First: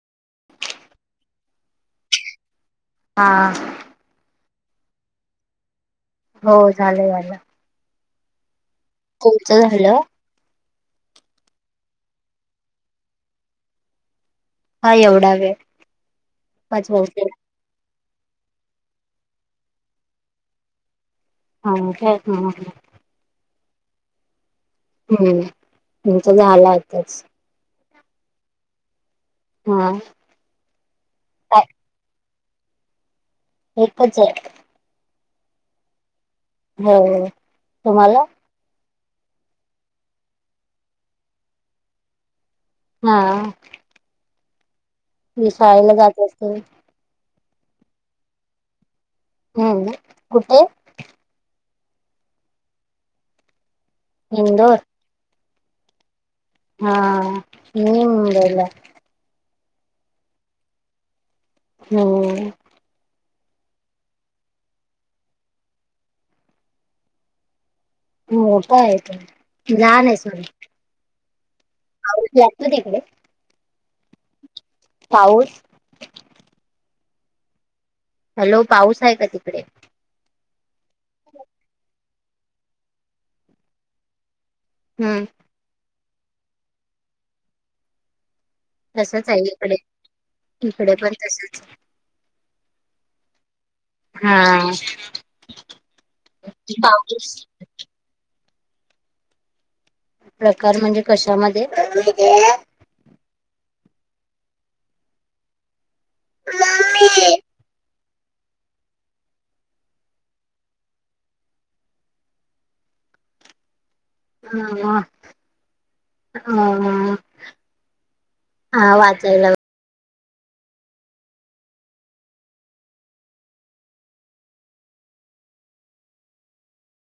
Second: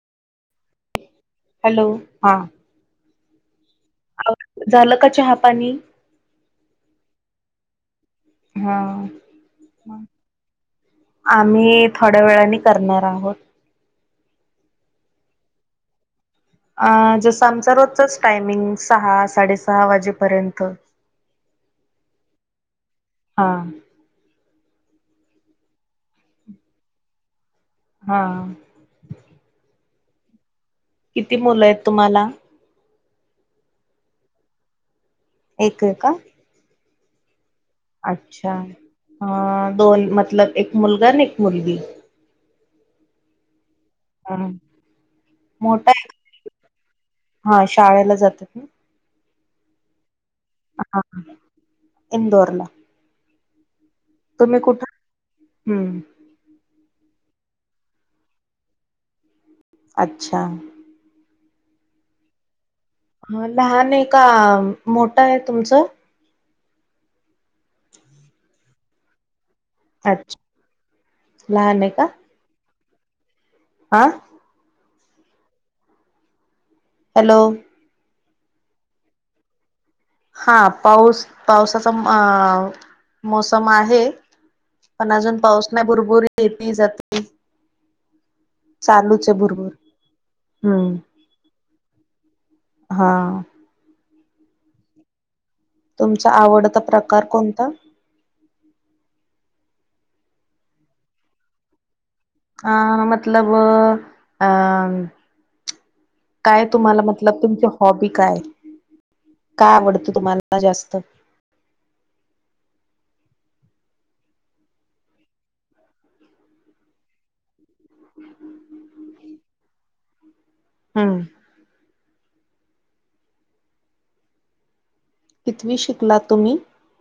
Hello हां. हा. अग झाल का चहा पाणी? हो झाल झाल. हा. तुमचं झालं? आम्ही थोड्या वेळाने करणार आहोत. का एवढा वेळ? अ पाच वाजले जसं आमचा रोजचाच टायमिंग सहा साडेसहा वाजेपर्यंत. हा तेच ना म्हटलं. हां. हम्म आमचा झाला आतच. हा. हां. किती मुलं आहेत तुम्हाला? एकच आहे. एक आहे का? झाले व- अच्छा अ दोन मतलब एक मुलगा आणि एक मुलगी. हा. हा. ती मोठा शाळेला आहे का? जात असेल- हा शाळेला जाते ती. हो ना कुठे? हा इंदोरला. तुम्ही इंदोर कुठ? हम्म. हा मी मुंबईला- अच्छा. हो. ह लहान आहे का मोठं आहे तुमचं? [inaudible] मोठा हाय ते, लहान आय अच्छा. सॉरी. लहान ए का? कि आत्तो [unintelligible] आं? पाऊस? हॅलो. हॅलो, पाऊस हाय का तिकडे? हा पाऊस पावसाचा मोसम आहे. पण हम्म अजून पाऊस नाय भुर भुर येती जाती. चालूच तसच ए आहे भूर भूर, इकडे हम्म इकडे पण तसच हा. हा. तुमच्या आवडता प्रकार पाऊस कोणता? प्रकार म्हणजे कशामध्ये? अं मतलब अं काय तुम्हाला मम्मी, मतलब तुमची हॉबी काय? काय आवडतं तुम्हाला जास्त? हा म हा. हा वाचायला हम्म. कितवी शिकला तुम्ही?